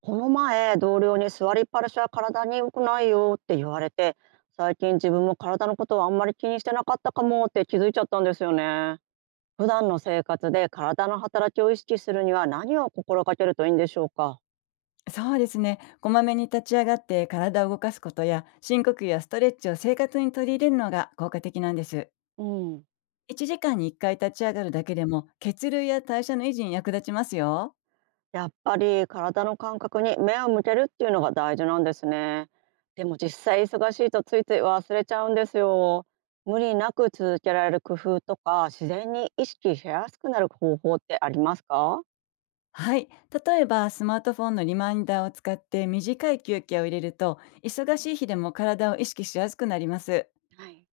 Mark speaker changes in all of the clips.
Speaker 1: この前、同僚に座りっぱなしは体に良くないよって言われて、最近自分も体のことはあんまり気にしてなかったかもって気づいちゃったんですよね。普段の生活で体の働きを意識するには何を心がけるといいんでしょうか？
Speaker 2: そうですね。こまめに立ち上がって体を動かすことや深呼吸やストレッチを生活に取り入れるのが効果的なんです。
Speaker 1: うん。
Speaker 2: 1時間に1回立ち上がるだけでも血流や代謝の維持に役立ちますよ。
Speaker 1: やっぱり体の感覚に目を向けるっていうのが大事なんですね。でも実際忙しいとついつい忘れちゃうんですよ。無理なく続けられる工夫とか、自然に意識しやすくなる方法ってありますか？
Speaker 2: はい。例えばスマートフォンのリマインダーを使って短い休憩を入れると忙しい日でも体を意識しやすくなります。
Speaker 1: はい。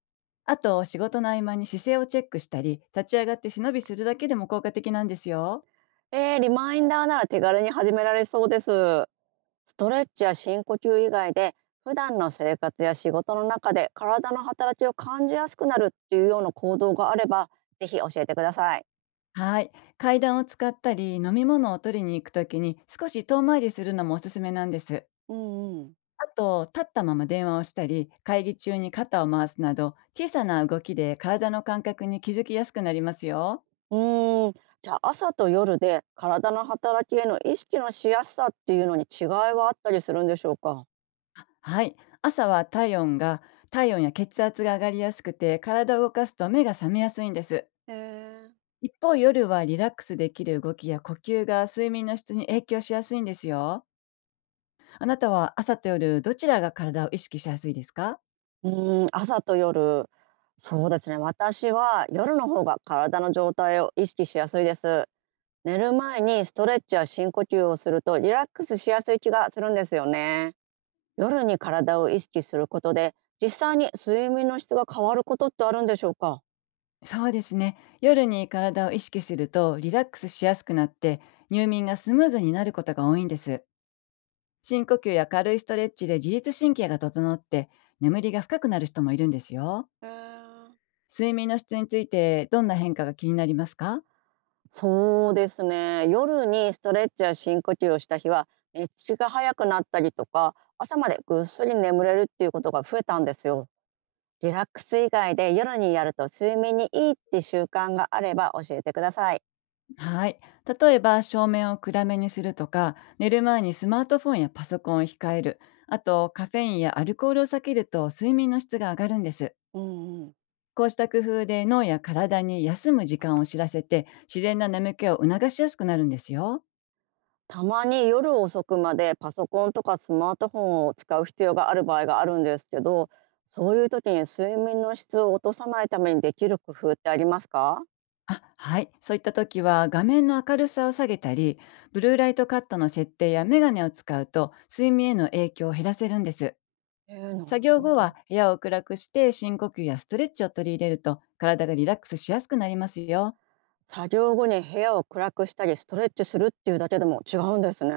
Speaker 2: あと、仕事の合間に姿勢をチェックしたり立ち上がって背伸びするだけでも効果的なんですよ。
Speaker 1: リマインダーなら手軽に始められそうです。ストレッチや深呼吸以外で普段の生活や仕事の中で体の働きを感じやすくなるっていうような行動があれば、ぜひ教えてください。
Speaker 2: はい。階段を使ったり、飲み物を取りに行くときに少し遠回りするのもおすすめなんです。
Speaker 1: うんうん。
Speaker 2: あと、立ったまま電話をしたり、会議中に肩を回すなど、小さな動きで体の感覚に気づきやすくなりますよ。
Speaker 1: うーんじゃあ朝と夜で体の働きへの意識のしやすさっていうのに違いはあったりするんでしょうか？
Speaker 2: はい。朝は体温や血圧が上がりやすくて、体を動かすと目が覚めやすいんです。
Speaker 1: へえ。
Speaker 2: 一方、夜はリラックスできる動きや呼吸が睡眠の質に影響しやすいんですよ。あなたは朝と夜、どちらが体を意識しやすいですか？
Speaker 1: 朝と夜、そうですね、私は夜の方が体の状態を意識しやすいです。寝る前にストレッチや深呼吸をするとリラックスしやすい気がするんですよね。夜に体を意識することで実際に睡眠の質が変わることってあるんでしょうか？
Speaker 2: そうですね。夜に体を意識するとリラックスしやすくなって、入眠がスムーズになることが多いんです。深呼吸や軽いストレッチで自律神経が整って、眠りが深くなる人もいるんですよ。
Speaker 1: へー。
Speaker 2: 睡眠の質について、どんな変化が気になりますか？
Speaker 1: そうですね、夜にストレッチや深呼吸をした日は寝つきが早くなったりとか、朝までぐっすり眠れるっていうことが増えたんですよ。リラックス以外で夜にやると睡眠にいいって習慣があれば教えてください。
Speaker 2: はい。例えば、照明を暗めにするとか、寝る前にスマートフォンやパソコンを控える、あとカフェインやアルコールを避けると睡眠の質が上がるんです。
Speaker 1: うんうん。
Speaker 2: こうした工夫で脳や体に休む時間を知らせて、自然な眠気を促しやすくなるんですよ。
Speaker 1: たまに夜遅くまでパソコンとかスマートフォンを使う必要がある場合があるんですけど、そういう時に睡眠の質を落とさないためにできる工夫ってありますか？
Speaker 2: あはい。そういった時は画面の明るさを下げたり、ブルーライトカットの設定やメガネを使うと睡眠への影響を減らせるんです。
Speaker 1: な
Speaker 2: 作
Speaker 1: る
Speaker 2: 業
Speaker 1: ほ
Speaker 2: 後
Speaker 1: ど。
Speaker 2: は部屋を暗くして、深呼吸やストレッチを取り入れると体がリラックスしやすくなりますよ。
Speaker 1: 作業後に部屋を暗くしたりストレッチするっていうだけでも違うんですね。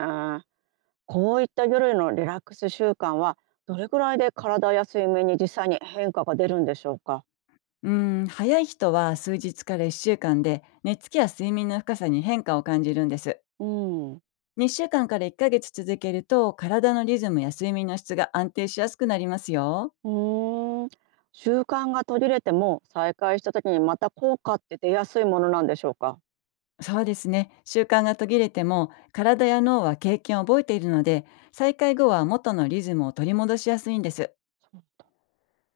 Speaker 1: こういった夜のリラックス習慣はどれくらいで体や睡眠に実際に変化が出るんでしょうか。
Speaker 2: うーん、早い人は数日から1週間で寝つきや睡眠の深さに変化を感じるんです。
Speaker 1: うん。
Speaker 2: 2週間から1ヶ月続けると体のリズムや睡眠の質が安定しやすくなりますよ。
Speaker 1: うーん、習慣が途切れても再開した時にまた効果って出やすいものなんでしょうか？
Speaker 2: そうですね。習慣が途切れても体や脳は経験を覚えているので、再開後は元のリズムを取り戻しやすいんです。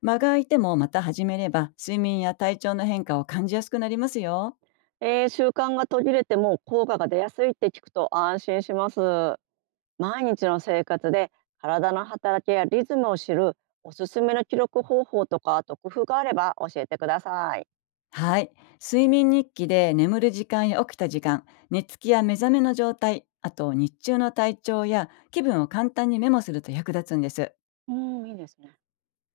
Speaker 2: 間が空いてもまた始めれば睡眠や体調の変化を感じやすくなりますよ。
Speaker 1: 習慣が途切れても効果が出やすいって聞くと安心します。毎日の生活で体の働きやリズムを知るおすすめの記録方法とか、あと工夫があれば教えてください。
Speaker 2: はい。睡眠日記で眠る時間や起きた時間、寝つきや目覚めの状態、あと日中の体調や気分を簡単にメモすると役立つんです。
Speaker 1: うん、いいですね。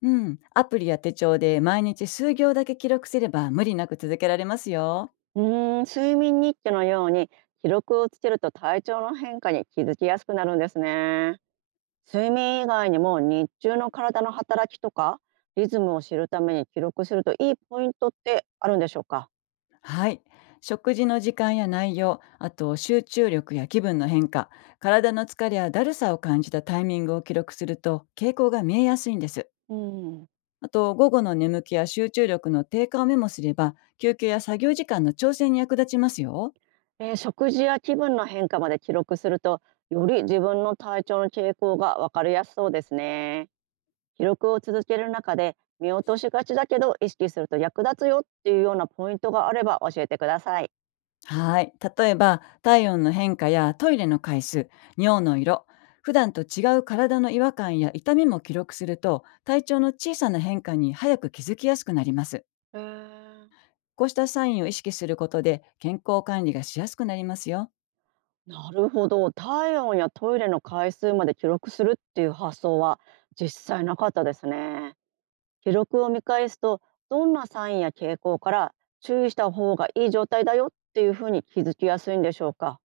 Speaker 2: うん。アプリや手帳で毎日数行だけ記録すれば無理なく続けられますよ。
Speaker 1: 睡眠日記のように記録をつけると体調の変化に気づきやすくなるんですね。睡眠以外にも日中の体の働きとかリズムを知るために記録するといいポイントってあるんでしょうか？
Speaker 2: はい。食事の時間や内容、あと集中力や気分の変化、体の疲れやだるさを感じたタイミングを記録すると傾向が見えやすいんです。
Speaker 1: うん。
Speaker 2: あと、午後の眠気や集中力の低下をメモすれば、休憩や作業時間の調整に役立ちますよ。
Speaker 1: 食事や気分の変化まで記録すると、より自分の体調の傾向が分かりやすそうですね。記録を続ける中で見落としがちだけど意識すると役立つよっていうようなポイントがあれば教えてください。
Speaker 2: はい。例えば、体温の変化やトイレの回数、尿の色、普段と違う体の違和感や痛みも記録すると、体調の小さな変化に早く気づきやすくなります。
Speaker 1: えー
Speaker 2: こうしたサインを意識することで、健康管理がしやすくなりますよ。
Speaker 1: なるほど。体温やトイレの回数まで記録するっていう発想は実際なかったですね。記録を見返すとどんなサインや傾向から注意した方がいい状態だよっていうふうに気づきやすいんでしょうか？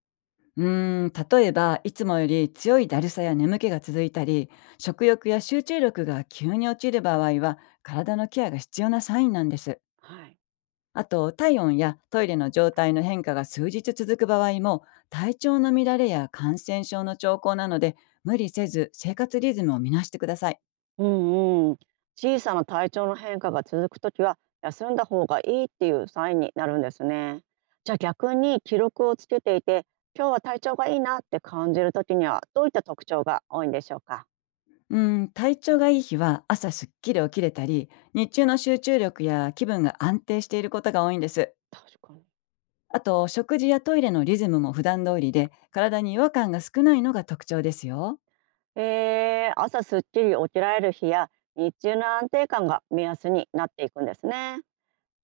Speaker 2: うーん、例えば、いつもより強いだるさや眠気が続いたり、食欲や集中力が急に落ちる場合は、体のケアが必要なサインなんです。
Speaker 1: はい。
Speaker 2: あと、体温やトイレの状態の変化が数日続く場合も、体調の乱れや感染症の兆候なので、無理せず生活リズムを見直してください。
Speaker 1: うんうん。小さな体調の変化が続くときは休んだ方がいいっていうサインになるんですね。じゃあ逆に記録をつけていて今日は体調がいいなって感じるときにはどういった特徴が多いんでしょうか？
Speaker 2: うーん、体調がいい日は朝すっきり起きれたり、日中の集中力や気分が安定していることが多いんです。
Speaker 1: 確かに。
Speaker 2: あと、食事やトイレのリズムも普段通りで、体に違和感が少ないのが特徴ですよ。
Speaker 1: 朝すっきり起きられる日や日中の安定感が目安になっていくんですね。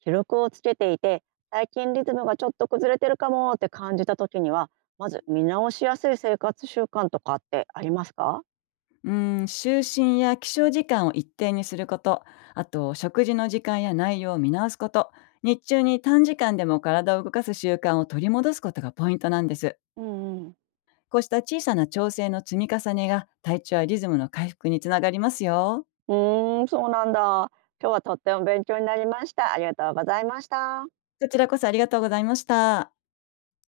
Speaker 1: 記録をつけていて最近リズムがちょっと崩れてるかもって感じた時には、まず見直しやすい生活習慣とかってありますか？
Speaker 2: うーん、就寝や起床時間を一定にすること、あと、食事の時間や内容を見直すこと、日中に短時間でも体を動かす習慣を取り戻すことがポイントなんです。
Speaker 1: うんうん。
Speaker 2: こうした小さな調整の積み重ねが体調やリズムの回復につながりますよ。
Speaker 1: うそうなんだ。今日はとっても勉強になりました。ありがとうございました。
Speaker 2: こちらこそありがとうございました。